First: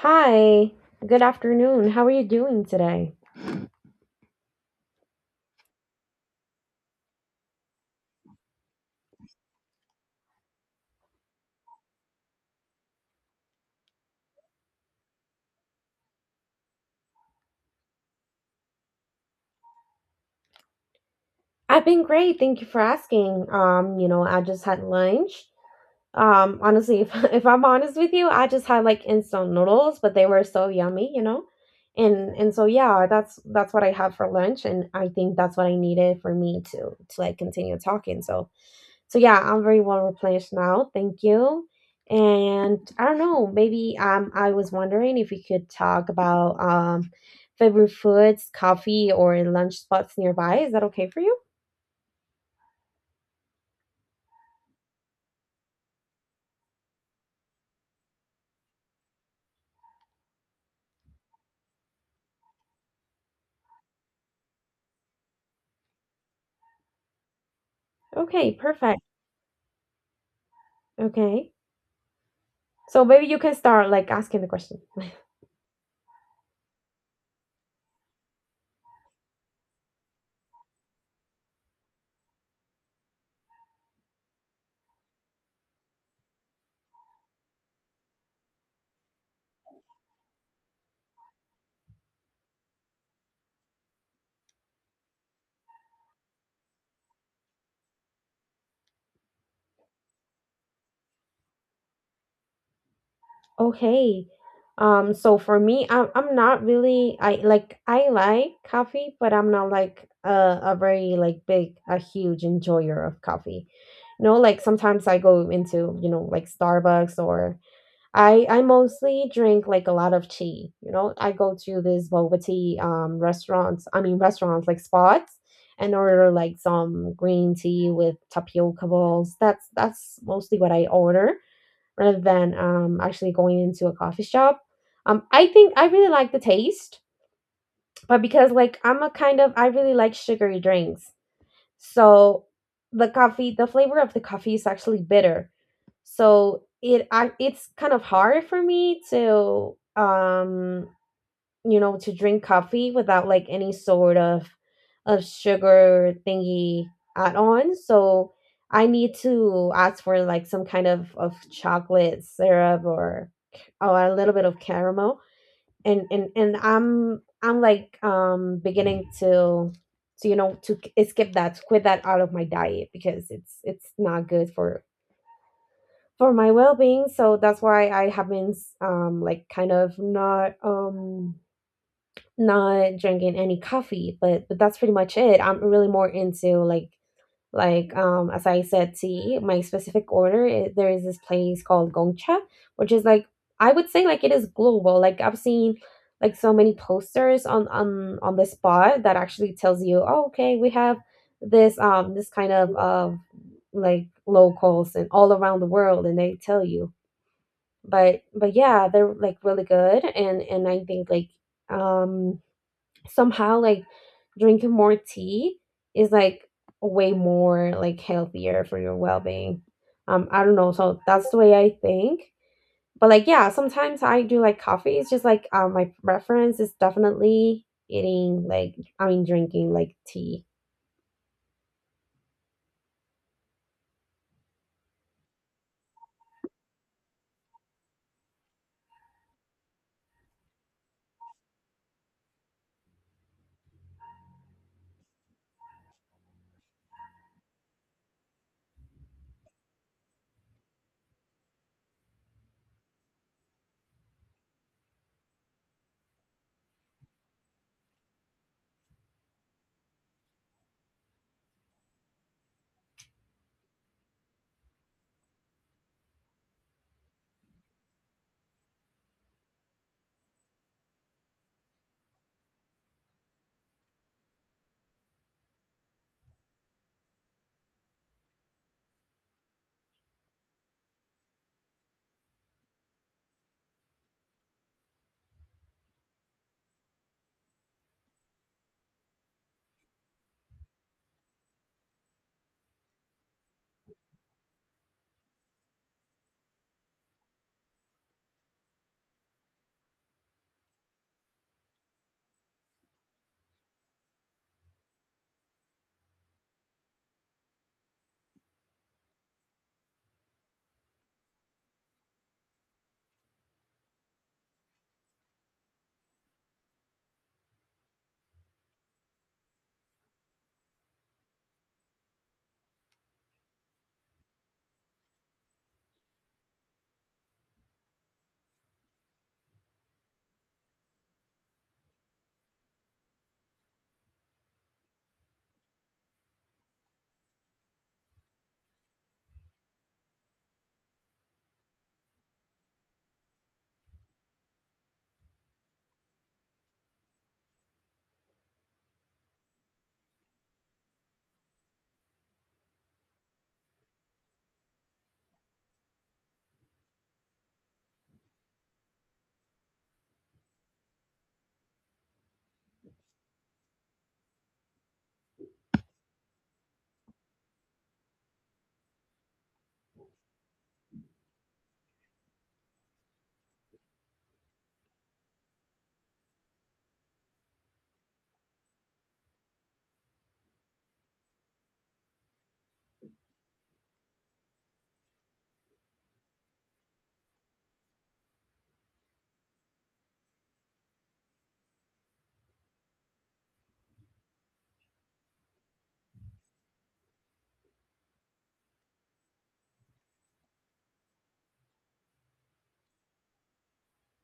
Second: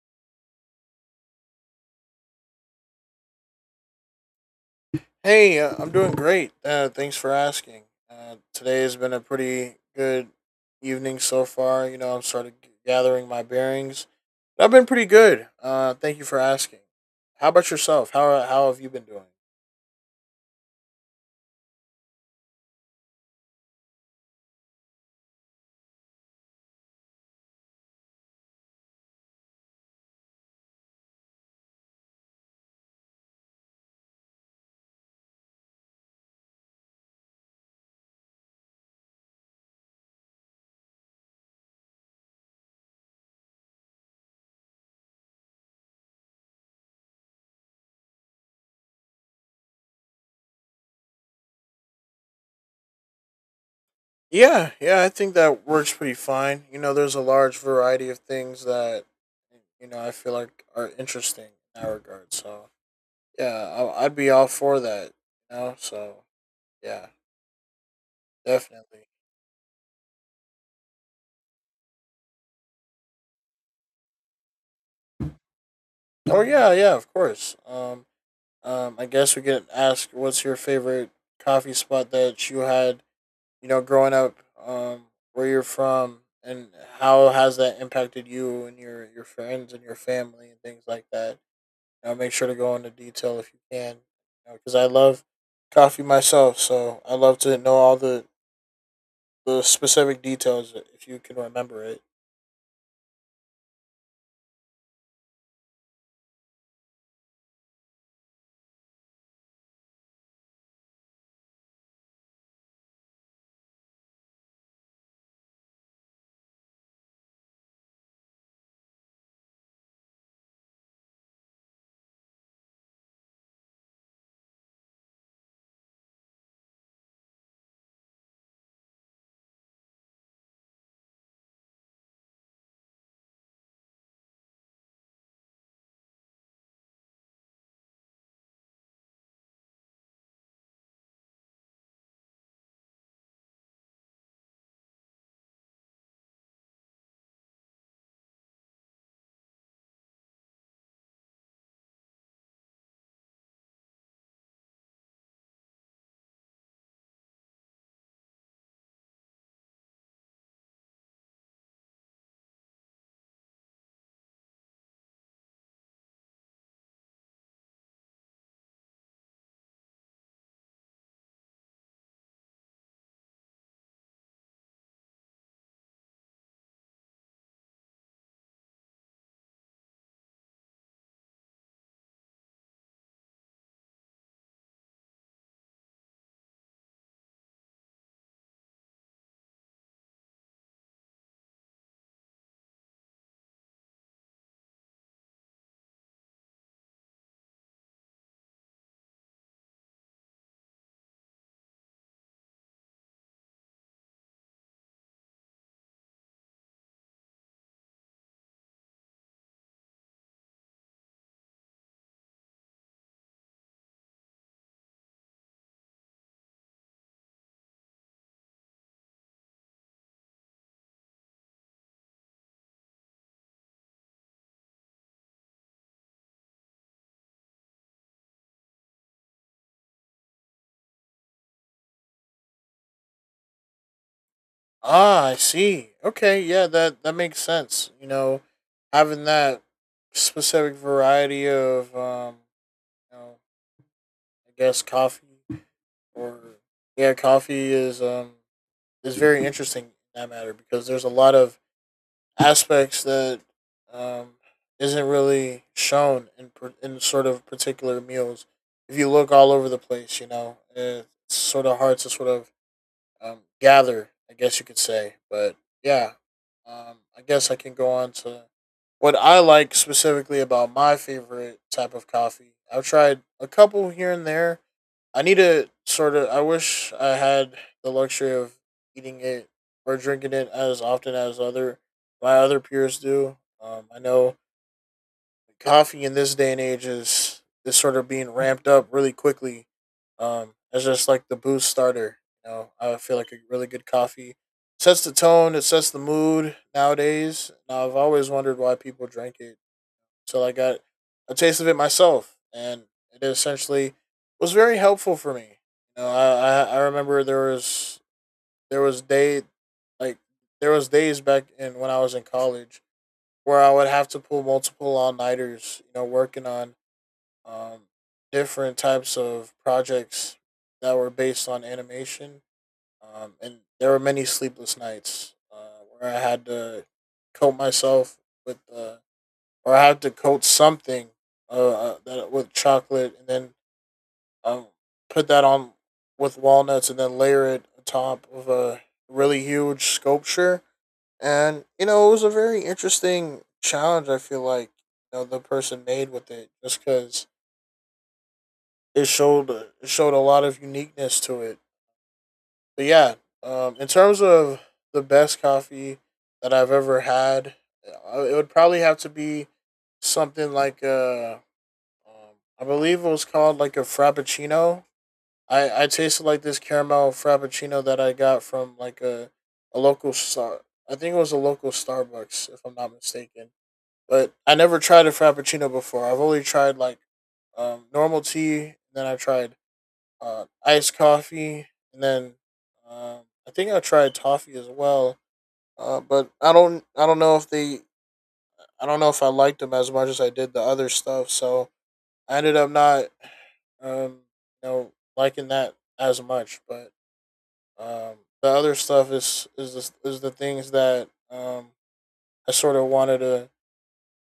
Hi, good afternoon. How are you doing today? Hey, I'm doing great. Thanks for asking. Today has been a pretty good evening so far. You know, I'm sort of gathering my bearings. I've been pretty good. Thank you for asking. How about yourself? How have you been doing? I've been great. Thank you for asking. I just had lunch. Honestly, if if I'm honest with you, I just had like instant noodles, but They were so yummy, And so yeah, that's what I had for lunch and I think that's what I needed for me to like continue talking. So yeah, I'm very well replenished now. Thank you. And I don't know, maybe I was wondering if we could talk about favorite foods, coffee or lunch spots nearby. Is that okay for you? Yeah, yeah, I think that works pretty fine. You know, there's a large variety of things that you know I feel like are interesting in that regard. So yeah, I'd be all for that. You know, so yeah, Okay, perfect. definitely. Okay. So maybe you can start like asking the question. Oh yeah, yeah, of course. I guess we could ask what's your favorite coffee spot that you had, you know, growing up, um, where you're from, and how has that impacted you and your friends and your family and things like that. You know, make sure to go into detail if you can, because you know, I love coffee myself, so I love to know the specific details if you can remember it. Okay. So for me, I'm not really I like coffee, but I'm not like a very like big a huge enjoyer of coffee. No, like sometimes I go into, you know, like Starbucks or I mostly drink like a lot of tea. You know, I go to these boba tea restaurants, I mean restaurants like spots and order like some green tea with tapioca balls. That's mostly what I order rather than actually going into a coffee shop. I think I really like the taste, but because like I'm a kind of I really like sugary drinks, so the coffee, the flavor of the coffee is actually bitter. So it it's kind of hard for me to you know, to drink coffee without like any sort of sugar thingy add on. So I need to ask for like some kind of chocolate syrup or a little bit of caramel. And I'm like beginning to you know to skip that to quit that out of my diet because it's not good for my well-being. So that's why I have been like kind of not not drinking any coffee, but That's pretty much it. I'm really more into like, as I said, tea. My specific order is, there is this place called Gongcha, which is like I would say like it is global. Like I've seen like so many posters on the spot that actually tells you, oh, okay, we have this this kind of like locals and all around the world, and they tell you. But yeah, they're like really good, and I think like um somehow like drinking more tea is like way more like healthier for your well-being. I don't know, so that's the way I think. But like yeah, sometimes I do like coffee. It's just like my preference is definitely eating like I mean drinking like tea. Ah, I see. Okay, yeah, that makes sense. You know, having that specific variety of know, I guess coffee or yeah, coffee is is very interesting in that matter because there's a lot of aspects that um isn't really shown in sort of particular meals. If you look all over the place, you know, it's sort of hard to sort of gather, I guess you could say. But yeah, I guess I can go on to what I like specifically about my favorite type of coffee. I've tried a couple here and there. I need to sort of. I wish I had the luxury of eating it or drinking it as often as other my other peers do. I know coffee in this day and age is sort of being ramped up really quickly. As just like the boost starter. You know, I feel like a really good coffee sets the tone. It sets the mood nowadays. Now I've always wondered why people drink it till I got a taste of it myself, and it essentially was very helpful for me. You know, I remember there was day like there was days back in when I was in college where I would have to pull multiple all nighters. You know, working on um, different types of projects that were based on animation, and there were many sleepless nights where I had to cope myself with the or I have to coat something that, with chocolate and then um, put that on with walnuts and then layer it on top of a really huge sculpture. And, you know, it was a very interesting challenge, I feel like, you know, the person made with it just because it showed a lot of uniqueness to it. But yeah, in terms of the best coffee that I've ever had, it would probably have to be something like I believe it was called like a frappuccino. I tasted like this caramel frappuccino that I got from like a local star. I think it was a local Starbucks, if I'm not mistaken. But I never tried a frappuccino before. I've only tried like normal tea. Then I tried iced coffee, and then um, I think I tried toffee as well. But I don't know if they I don't know if I liked them as much as I did the other stuff. So I ended up not um, you know, liking that as much. But the other stuff is the things that I sort of wanted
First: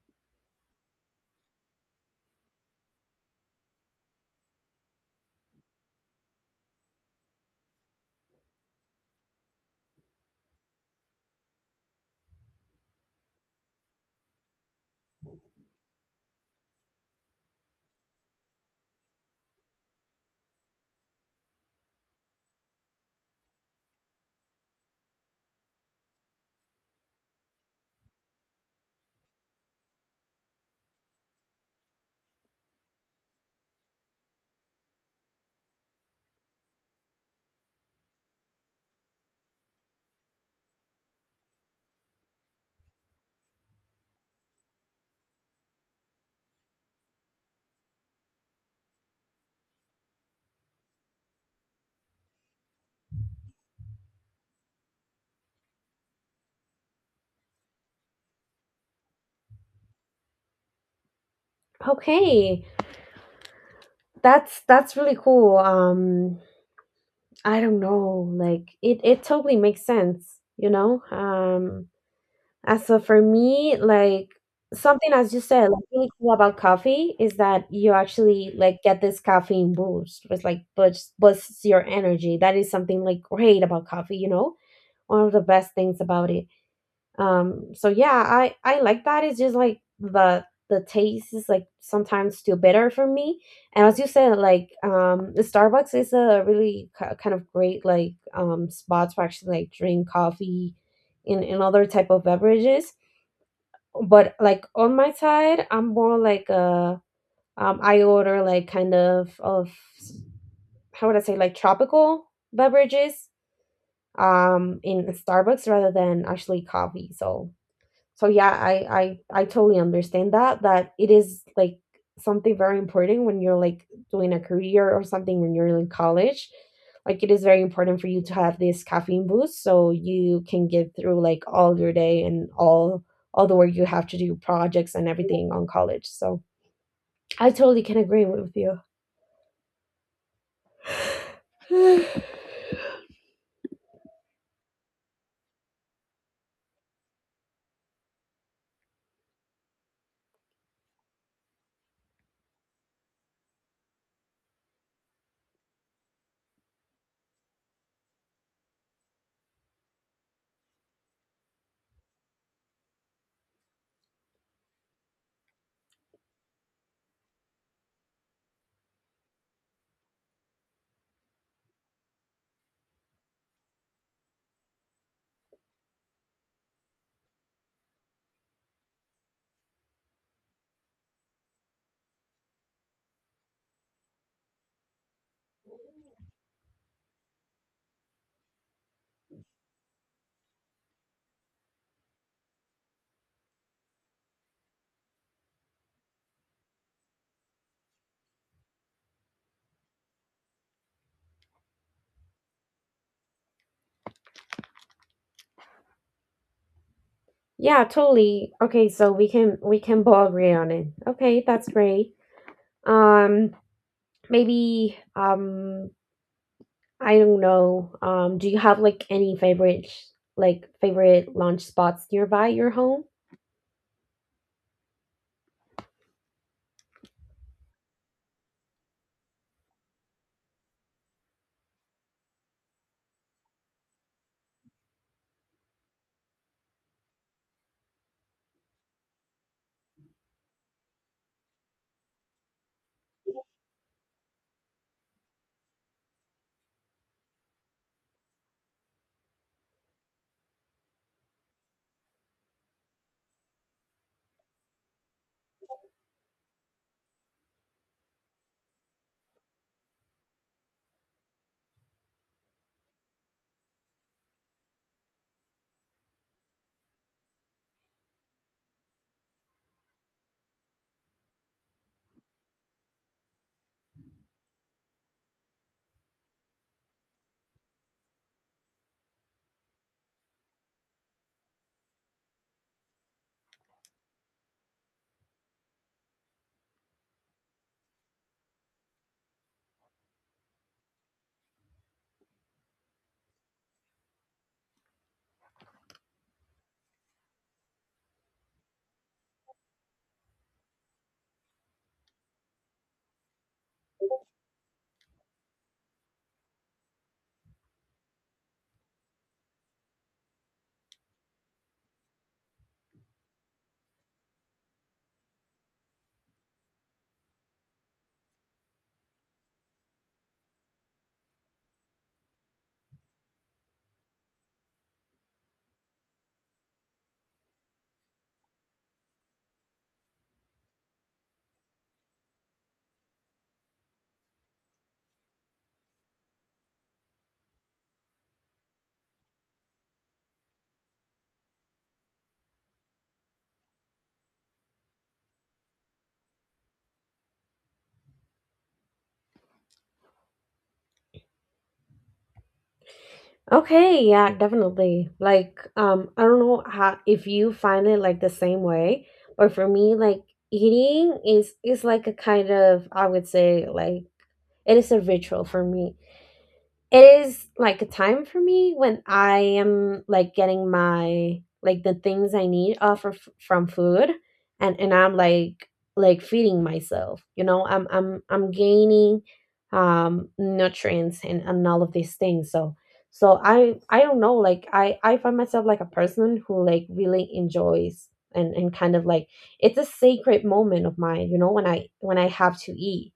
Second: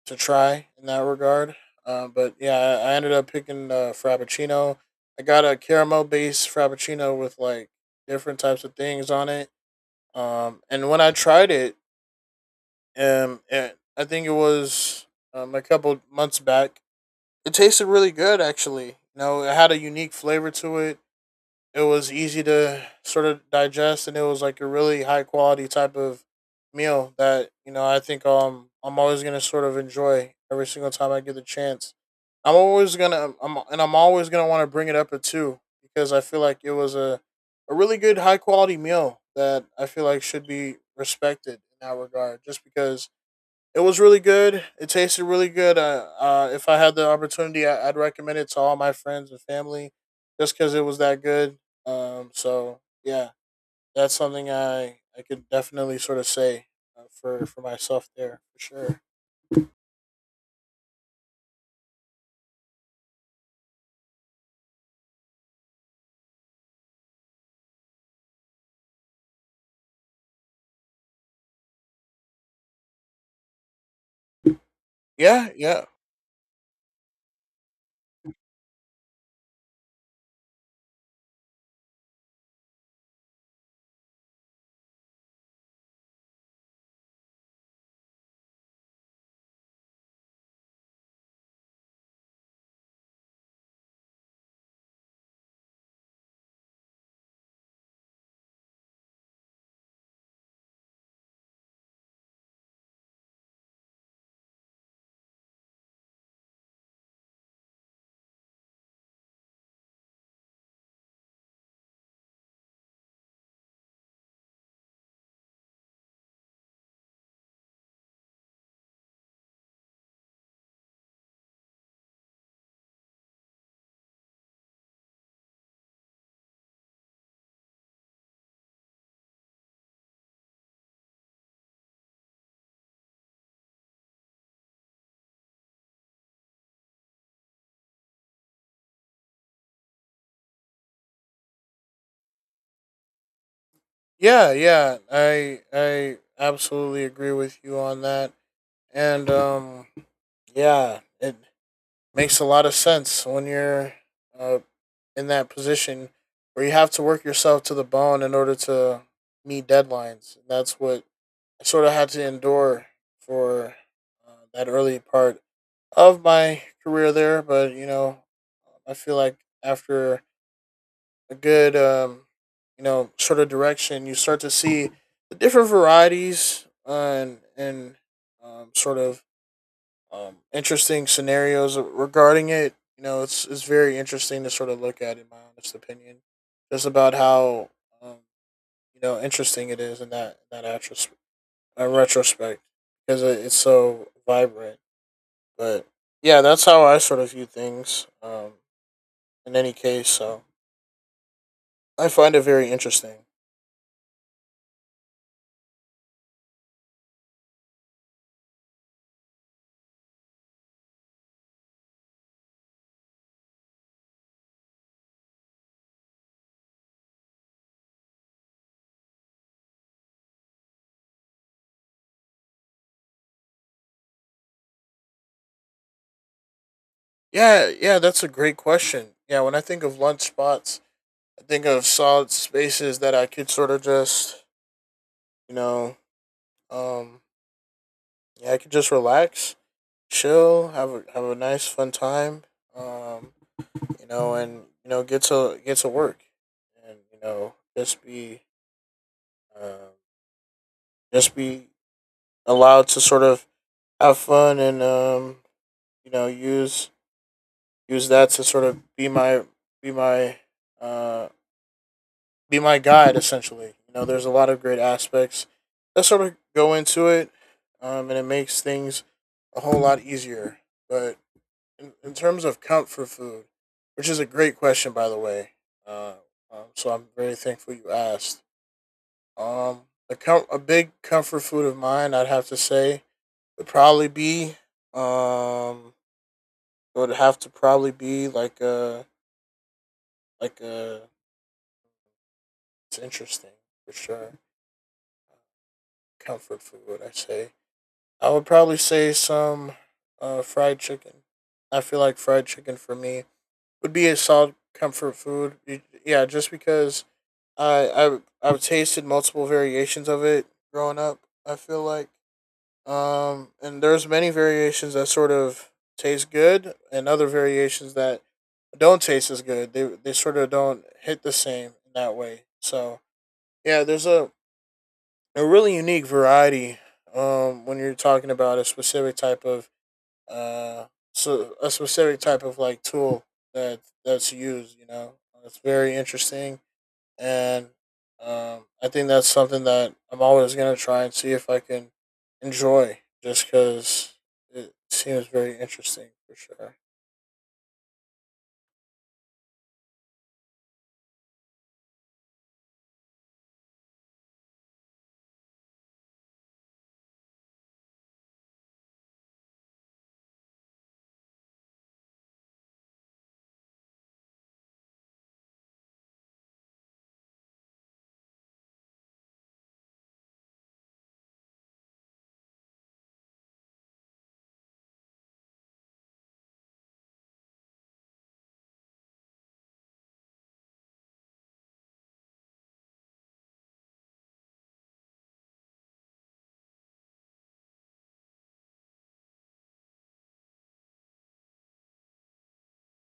to try in that regard. But yeah, I ended up picking Frappuccino. I got a caramel based Frappuccino with like different types of things on it. And when I tried it, I think it was a couple months back. It tasted really good, actually. You know, it had a unique flavor to it it was easy to sort of digest, and it was like a really high quality type of meal that you know I think I'm always gonna sort of enjoy every single time I get the chance. I'm always gonna I'm always gonna want to bring it up at two because I feel like it was a really good high quality meal that I feel like should be respected in that regard. Just because it was really good. It tasted really good. If I had the opportunity, I'd recommend it to all my friends and family, just because it was that good. So yeah, that's something I could definitely sort of say for myself there for sure. Okay, that's really cool. I don't know, like it totally makes sense, you know. Um, and so for me, like something as you Yeah, said, yeah, like really cool about coffee is that you actually like get this caffeine boost, which like boosts your energy. That is something like great about coffee, you know, one of the best things about it. So yeah, I like that. It's just like the taste is like sometimes too bitter for me. And as you said, like Starbucks is a really kind of great like spot to actually like drink coffee, in other type of beverages. But like on my side I'm more like I order like kind of how would I say like tropical beverages in Starbucks rather than actually coffee. So so yeah, I totally understand that that it is like something very important when you're like doing a career or something when you're in college. Like it is very important for you to have this caffeine boost so you can get through like all your day and all the work you have to do, projects and everything on college. So I totally can agree with you. yeah, yeah. I absolutely agree with you on that. And yeah, it makes a lot of sense when you're uh, in that position where you have to work yourself to the bone in order to meet deadlines. That's what I sort of had to endure for that early part of my career there. But, you know, I feel like after a good, you know, sort of direction, you start to see the different varieties and sort of interesting scenarios regarding it. You know, it's very interesting to sort of look at, in my honest opinion, just about how um, you know interesting it is in that retrospect because it's so vibrant. But yeah, that's how I sort of view things. In any case, so I find it very interesting. Yeah, totally. Okay, so we can both agree on it. Okay, that's great. Um, maybe I don't know. Do you have like any favorite like favorite lunch spots nearby your home? Yeah, yeah, that's a great question. Yeah, when I think of lunch spots, I think of solid spaces that I could sort of just, you know, um, yeah, I could just relax, chill, have a nice fun time. Um, you know, and you know, get to work, and you know, um, just be allowed to sort of have fun and you know, use that to sort of be my be my uh be my guide essentially. You know, there's a lot of great aspects that sort of go into it, and it makes things a whole lot easier. But in terms of comfort food, which is a great question, by the way. Uh, so I'm very thankful you asked. Um, a big comfort food of mine, I'd have to say, would probably be um, would have to probably be like a. It's interesting for sure. Comfort food, I say. I would probably say some fried chicken. I feel like fried chicken for me would be a solid comfort food. Yeah, just because I I've tasted multiple variations of it growing up. I feel like and there's many variations that sort of taste good and other variations that don't taste as good. They sort of don't hit the same in that way. So, yeah, there's a really unique variety when you're talking about a specific type of uh a specific type of like tool that's used, you know. It's very interesting and I think that's something that I'm always gonna try and see if I can enjoy, just because it seems very interesting for sure. Okay, yeah, definitely. Like, I don't know how if you find it like the same way, but for me, like eating is like a kind of I would say like it is a ritual for me. It is like a time for me when I am like getting my like the things I need off of, from food, and I'm like feeding myself. You know, I'm gaining nutrients and all of these things. So so I don't know. Like I find myself like a person who like really enjoys and kind of like it's a sacred moment of mine. You know, when I have to eat.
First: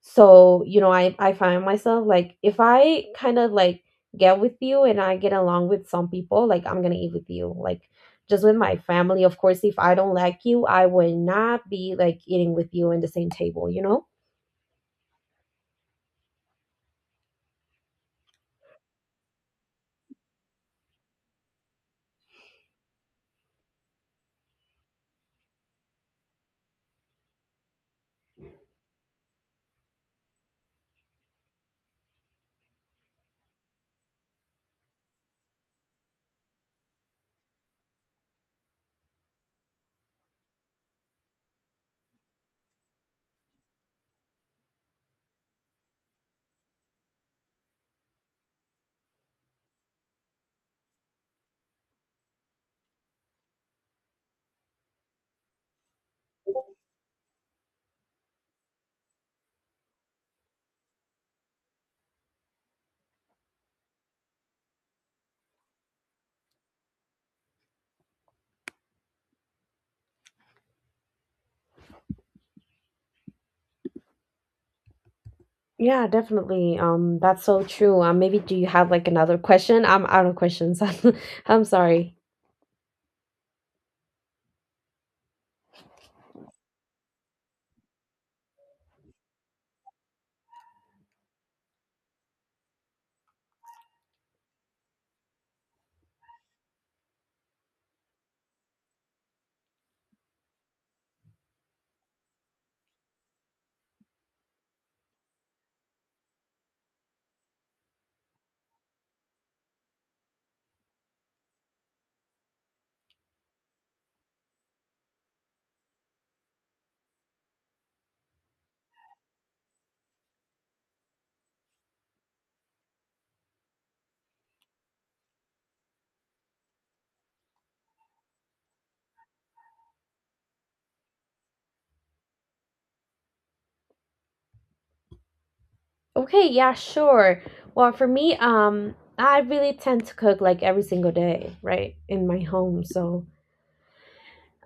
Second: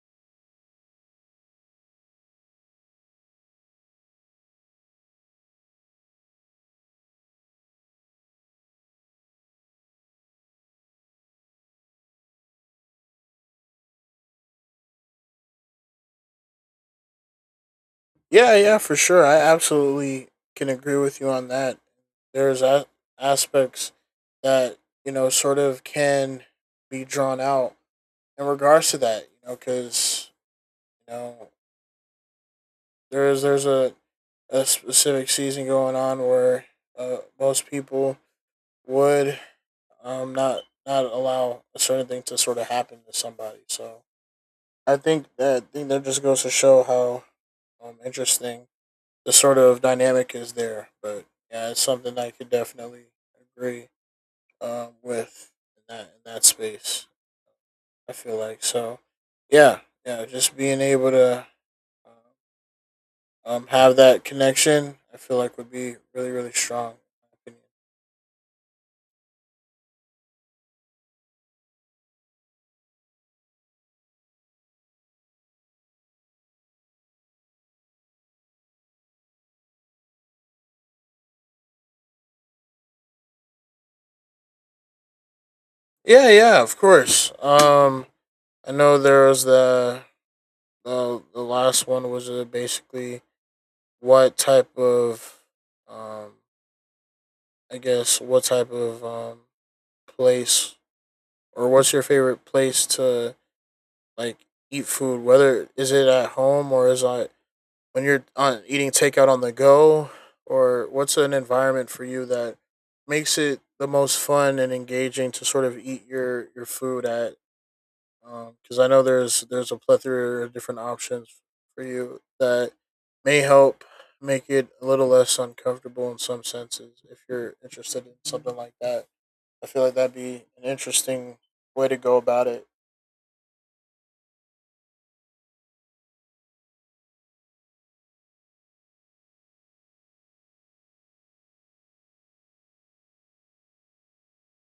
So you know, I find myself like if I kind of like get with you and I get along with some people, like I'm gonna eat with you like just with my family. Of course if I don't like you I will not be like eating with you in the same table, you know. Yeah, yeah, for sure. I absolutely can agree with you on that. There's a- Aspects that you know sort of can be drawn out in regards to that, you know, because you know there's a specific season going on where most people would um, not not allow a certain thing to sort of happen to somebody. So I think that just goes to show how interesting the sort of dynamic is there. But yeah, it's something I could definitely agree with in that space. I feel like so. Yeah, yeah. Just being able to uh, have that connection, I feel like would be really really strong. Yeah, definitely. That's so true. Maybe do you have like another question? I'm out of questions. I'm sorry. Yeah, yeah. Of course. I know there was the last one was basically what type of um I guess what type of um place or what's your favorite place to like eat food whether is it at home or is it when you're on eating takeout on the go or what's an environment for you that makes it the most fun and engaging to sort of eat your food at because I know there's a plethora of different options for you that may help make it a little less uncomfortable in some senses. If you're interested in something like that, I feel like that'd be an interesting way to go about it. Okay, yeah, sure. Well, for me, I really tend to cook like every single day, right, in my home. So,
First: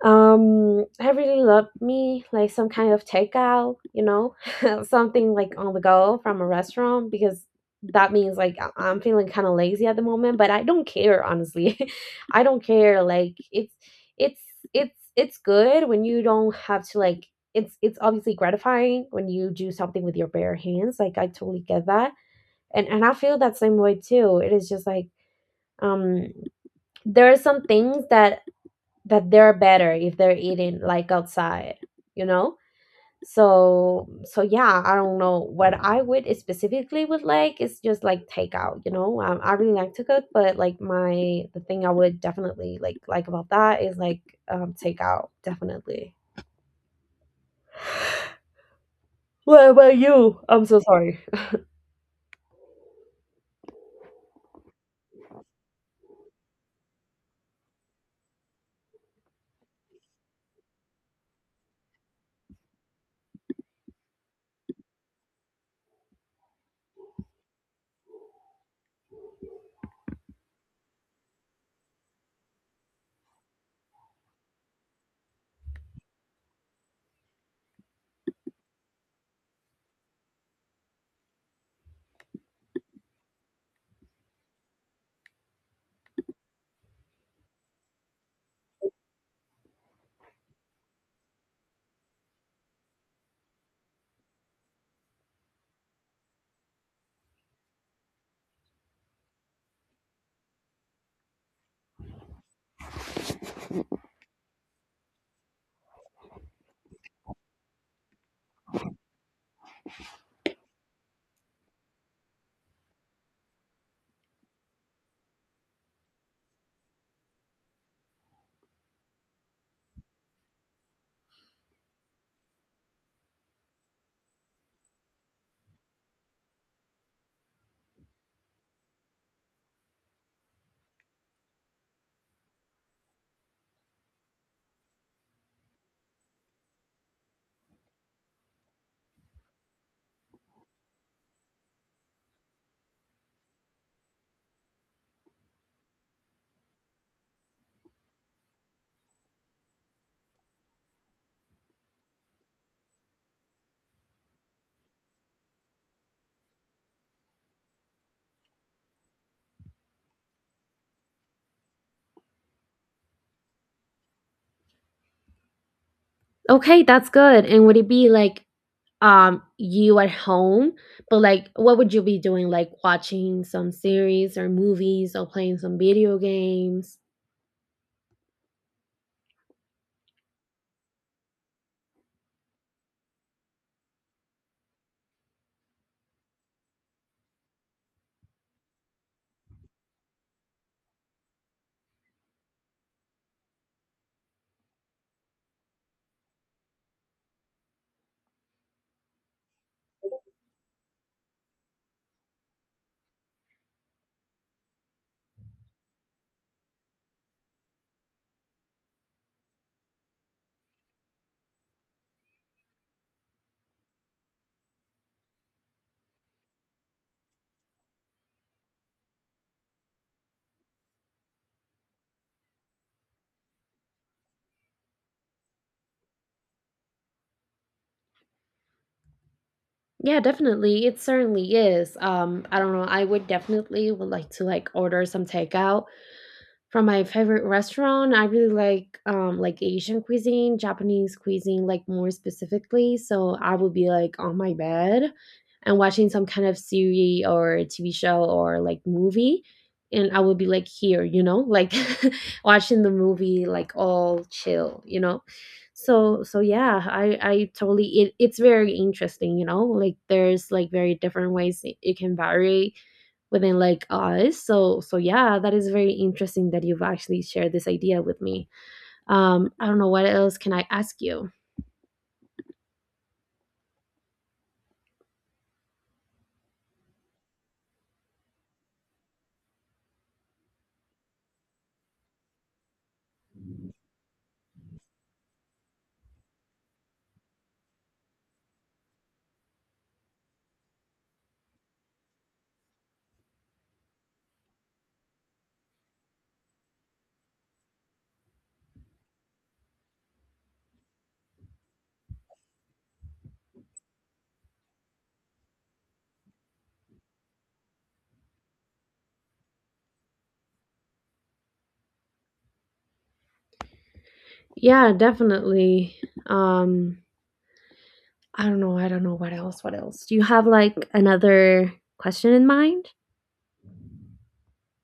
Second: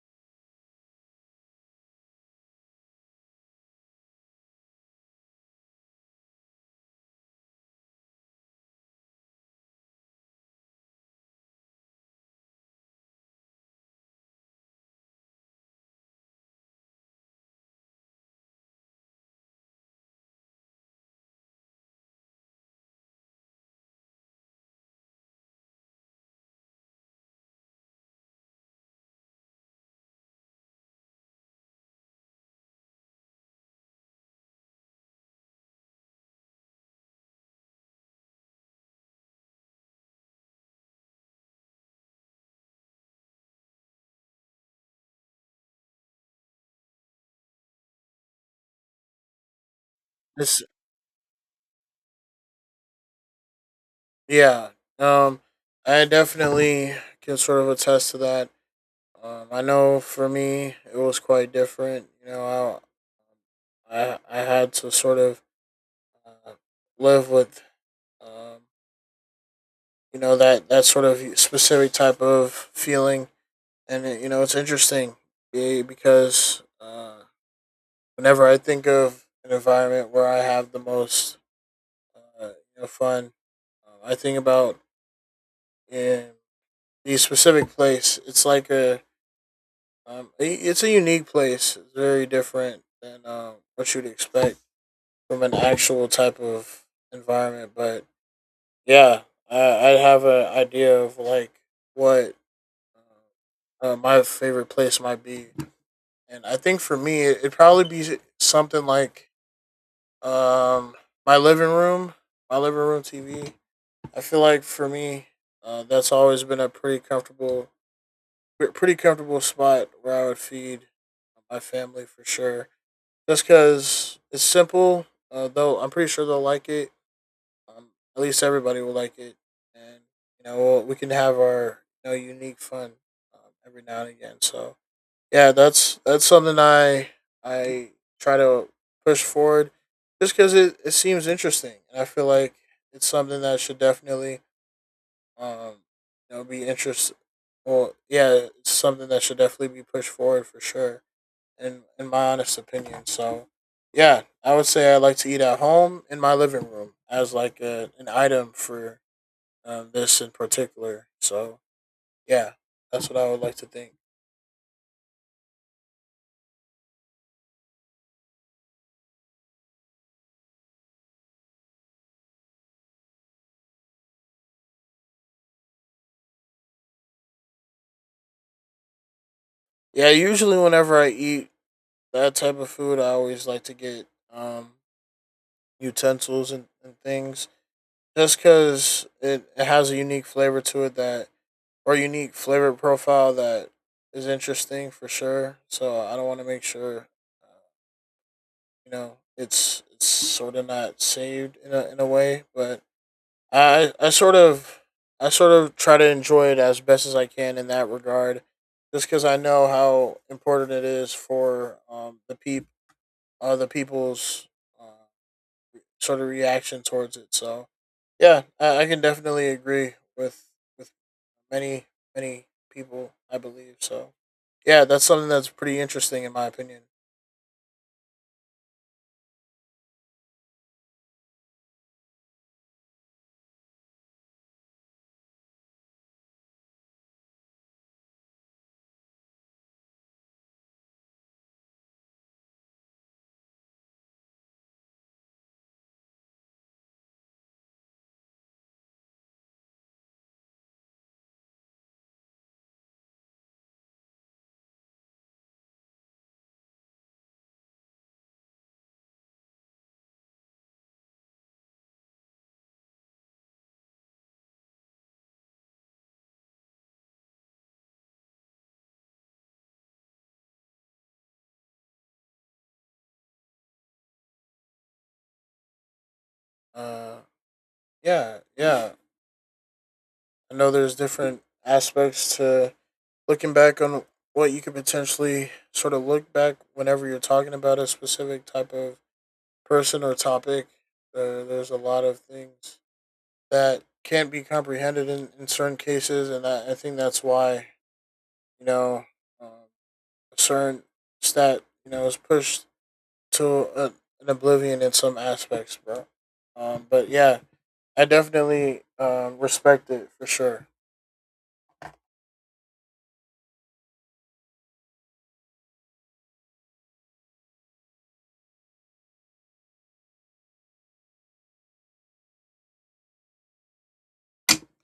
I really love me like some kind of takeout, you know, something like on the go from a restaurant because that means like I'm feeling kind of lazy at the moment, but I don't care honestly. I don't care, like it's it's good when you don't have to like it's obviously gratifying when you do something with your bare hands. Like I totally get that. And I feel that same way too. It is just like um there are some things that that they're better if they're eating like outside, you know. So so yeah, I don't know what I would specifically would like is just like takeout, you know. I really like to cook but like my the thing I would definitely like about that is like takeout definitely. What about you? This, I'm so sorry. yeah, um, I definitely can sort of attest to that. I know for me, it was quite different. You know, I had to sort of uh, live with. Um, you know that sort of specific type of feeling, and it, you know it's interesting because whenever I think of an environment where I have the most uh, fun, I think about in the specific place. It's like a it's a unique place. It's very different than what you'd expect from an actual type of environment, but yeah, I have an idea of like what. Um, my favorite place might be, and I think for me, it'd probably be something like um my living room, my living room TV. I feel like for me, that's always been a pretty comfortable, pretty comfortable spot where I would feed my family for sure. Just because it's simple, though, I'm pretty sure they'll like it. Um, at least everybody will like it, and we can have our unique fun every now and again. So yeah, that's something I try to push forward, just because it seems interesting, and I feel like it's something that should definitely um be interest. Well, yeah, it's something that should definitely be pushed forward for sure, in my honest opinion. So, yeah, I would say I like to eat at home in my living room as like an item for this in particular. So, yeah, that's what I would like to think. Okay, that's good. And would it be like you at home, but like what would you be doing? Like watching some series or movies or playing some video games? Yeah, usually whenever I eat that type of food, I always like to get um, utensils and things just because it has a unique flavor to it that, or unique flavor profile that is interesting for sure. So I don't want to make sure, uh, it's sort of not saved in in a way, but I, I sort of, I sort of try to enjoy it as best as I can in that regard, just because I know how important it is for the people's uh, sort of reaction towards it. So, yeah, I can definitely agree with with many many people. I believe so. Yeah, that's something that's pretty interesting in my opinion. Yeah, definitely. It certainly is. I don't know. I would definitely would like to like order some takeout from my favorite restaurant. I really like Asian cuisine, Japanese cuisine, like more specifically. So I would be like on my bed and watching some kind of series or TV show or like movie. And I would be like here, you know, like watching the movie like all chill, you know? So so yeah, I totally it's very interesting, you know, like there's like very different ways it can vary within like us. So so yeah, that is very interesting that you've actually shared this idea with me. I don't know what else can I ask you. Uh, yeah, yeah. I know there's different aspects to looking back on what you could potentially sort of look back whenever you're talking about a specific type of person or topic. There's a lot of things that can't be comprehended in certain cases, and I think that's why you know, um, a certain stat you know, is pushed to an oblivion in some aspects, bro. But yeah, I definitely respect it for sure. Yeah, definitely. Um, I don't know. I don't know what else. What else? Do you have like another question in mind?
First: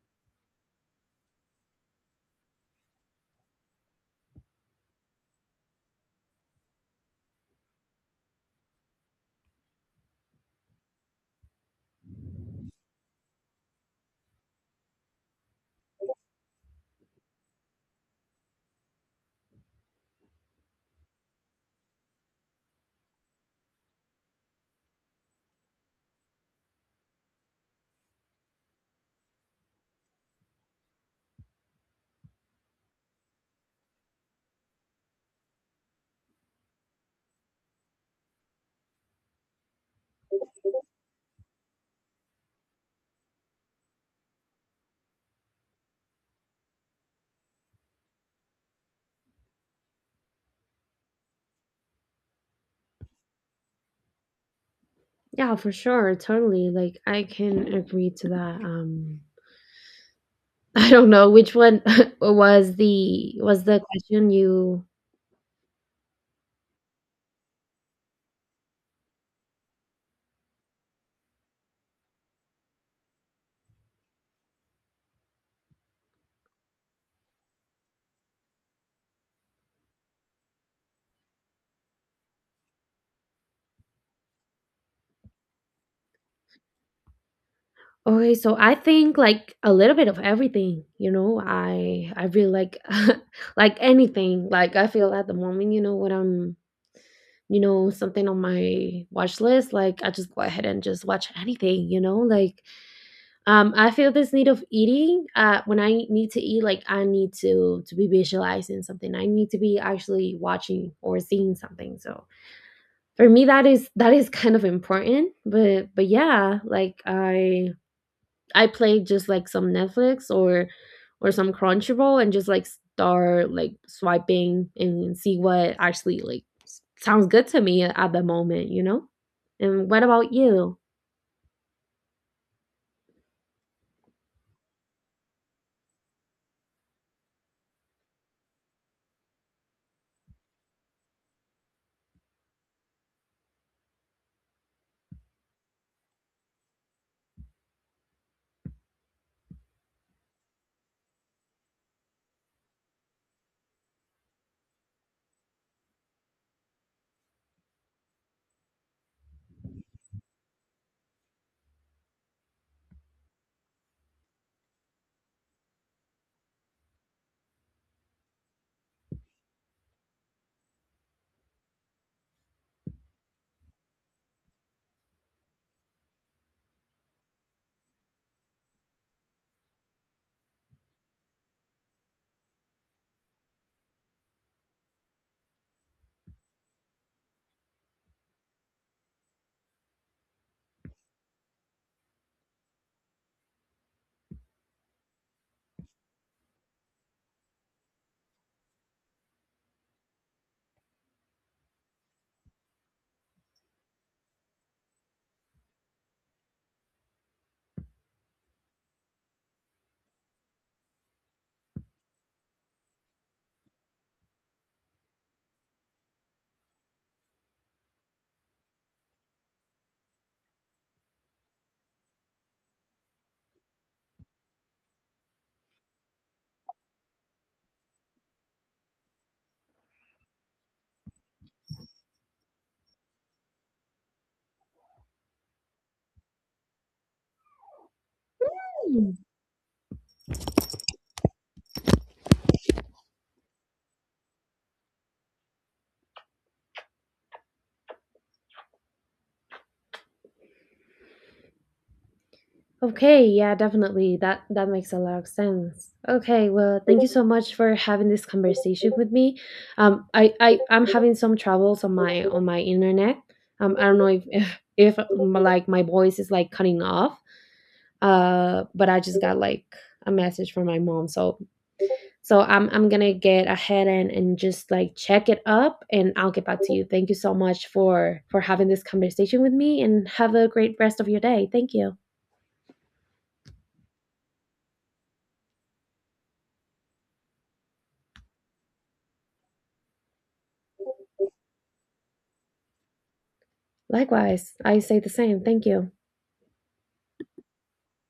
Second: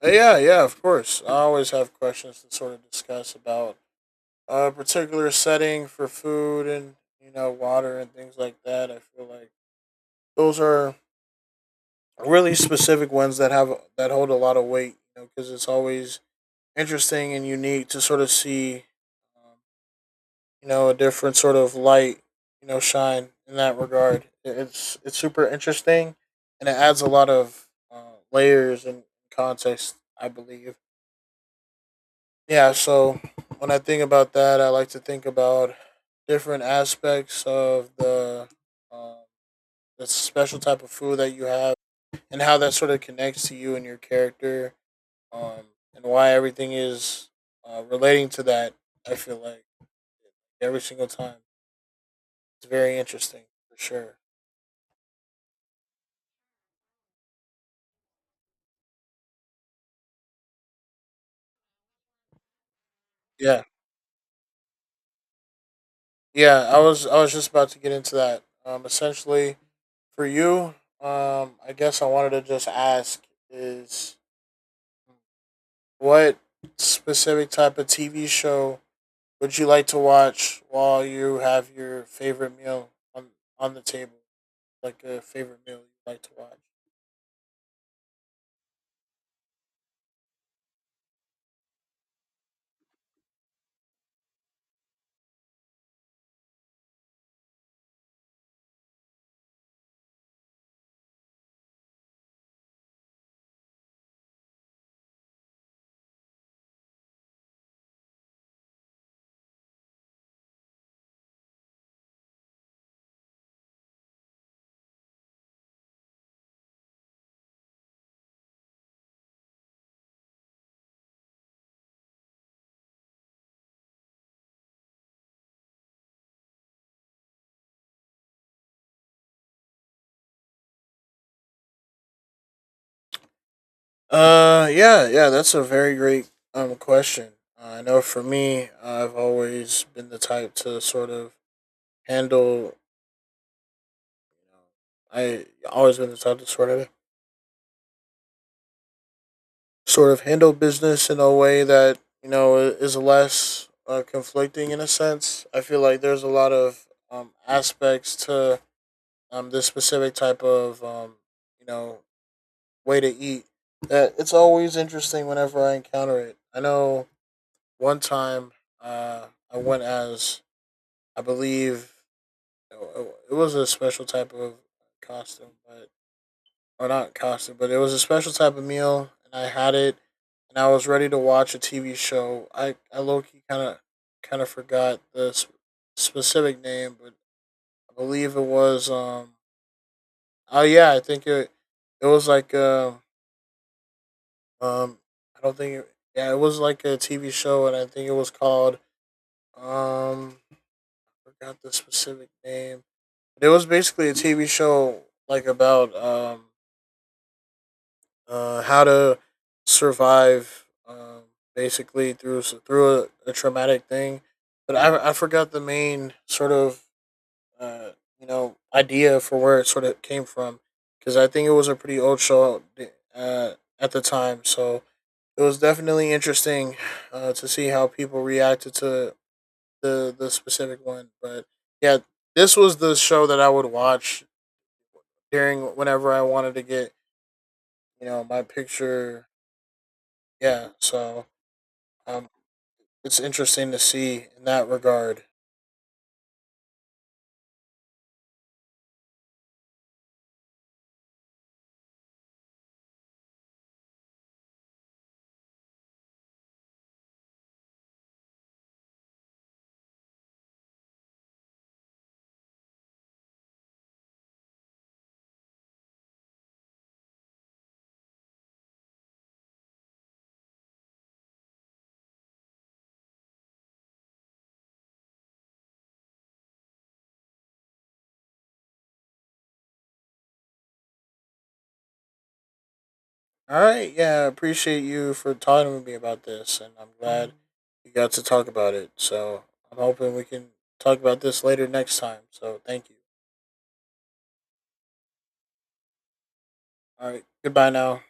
Yeah, yeah, of course. I always have questions to sort of discuss about a particular setting for food and, you know, water and things like that. I feel like those are really specific ones that have that hold a lot of weight, you know, because it's always interesting and unique to sort of see um, a different sort of light shine in that regard. It's super interesting, and it adds a lot of layers and context, I believe. Yeah, so when I think about that, I like to think about different aspects of uh, the special type of food that you have and how that sort of connects to you and your character, um, and why everything is relating to that. I feel like every single time it's very interesting for sure. Yeah, for sure. Totally. Like I can agree to that. I don't know which one Yeah, was the question you. yeah. I was just about to get into that. Essentially, for you, I guess I wanted to just ask is what specific type of TV show would you like to watch while you have your favorite meal on the table, like a favorite meal you like to watch? Okay, so I think like a little bit of everything, you know. I really like like anything. Like I feel at the moment, you know, when I'm, you know, something on my watch list, like I just go ahead and just watch anything, you know? Like I feel this need of eating. When I need to eat, like I need to be visualizing something. I need to be actually watching or seeing something. So for me that is kind of important. But yeah, like I play just like some Netflix or some Crunchyroll and just like start like swiping and see what actually like sounds good to me at the moment, you know? And what about you? Yeah, yeah. That's a very great question. I know for me, I've always been the type to sort of handle. Um, I always been the type to sort of handle business in a way that you know is less conflicting in a sense. I feel like there's a lot of aspects to this specific type of you know way to eat that it's always interesting whenever I encounter it. I know one time uh, I went as I believe it it was a special type of costume, but or not costume, but it was a special type of meal, and I had it, and I was ready to watch a TV show. I low key kind of forgot the specific name, but I believe it was oh yeah, I think it was like um I don't think it, yeah it was like a TV show, and I think it was called um forgot the specific name. But it was basically a TV show like about how to survive basically through a traumatic thing. But I forgot the main sort of uh, you know idea for where it sort of came from because I think it was a pretty old show uh, at the time. So it was definitely interesting to see how people reacted to the specific one. But yeah, this was the show that I would watch during whenever I wanted to get you know my Hmm. picture. Yeah, so um, it's interesting to see in that regard. Okay, yeah, definitely. That that makes a lot of sense. Okay, well, thank you so much for having this conversation with me. I'm having some troubles on my internet. I don't know if if like my voice is like cutting off. But I just got like a message from my mom. So so I'm gonna get ahead and just like check it up, and I'll get back to you. Thank you so much for having this conversation with me, and have a great rest of your day. Thank you. All right, yeah, I appreciate you for talking with me about this, and I'm glad you got to talk about it. So I'm hoping we can talk about this later next time. So thank you. Likewise, I say the same. Thank you. All right, goodbye now.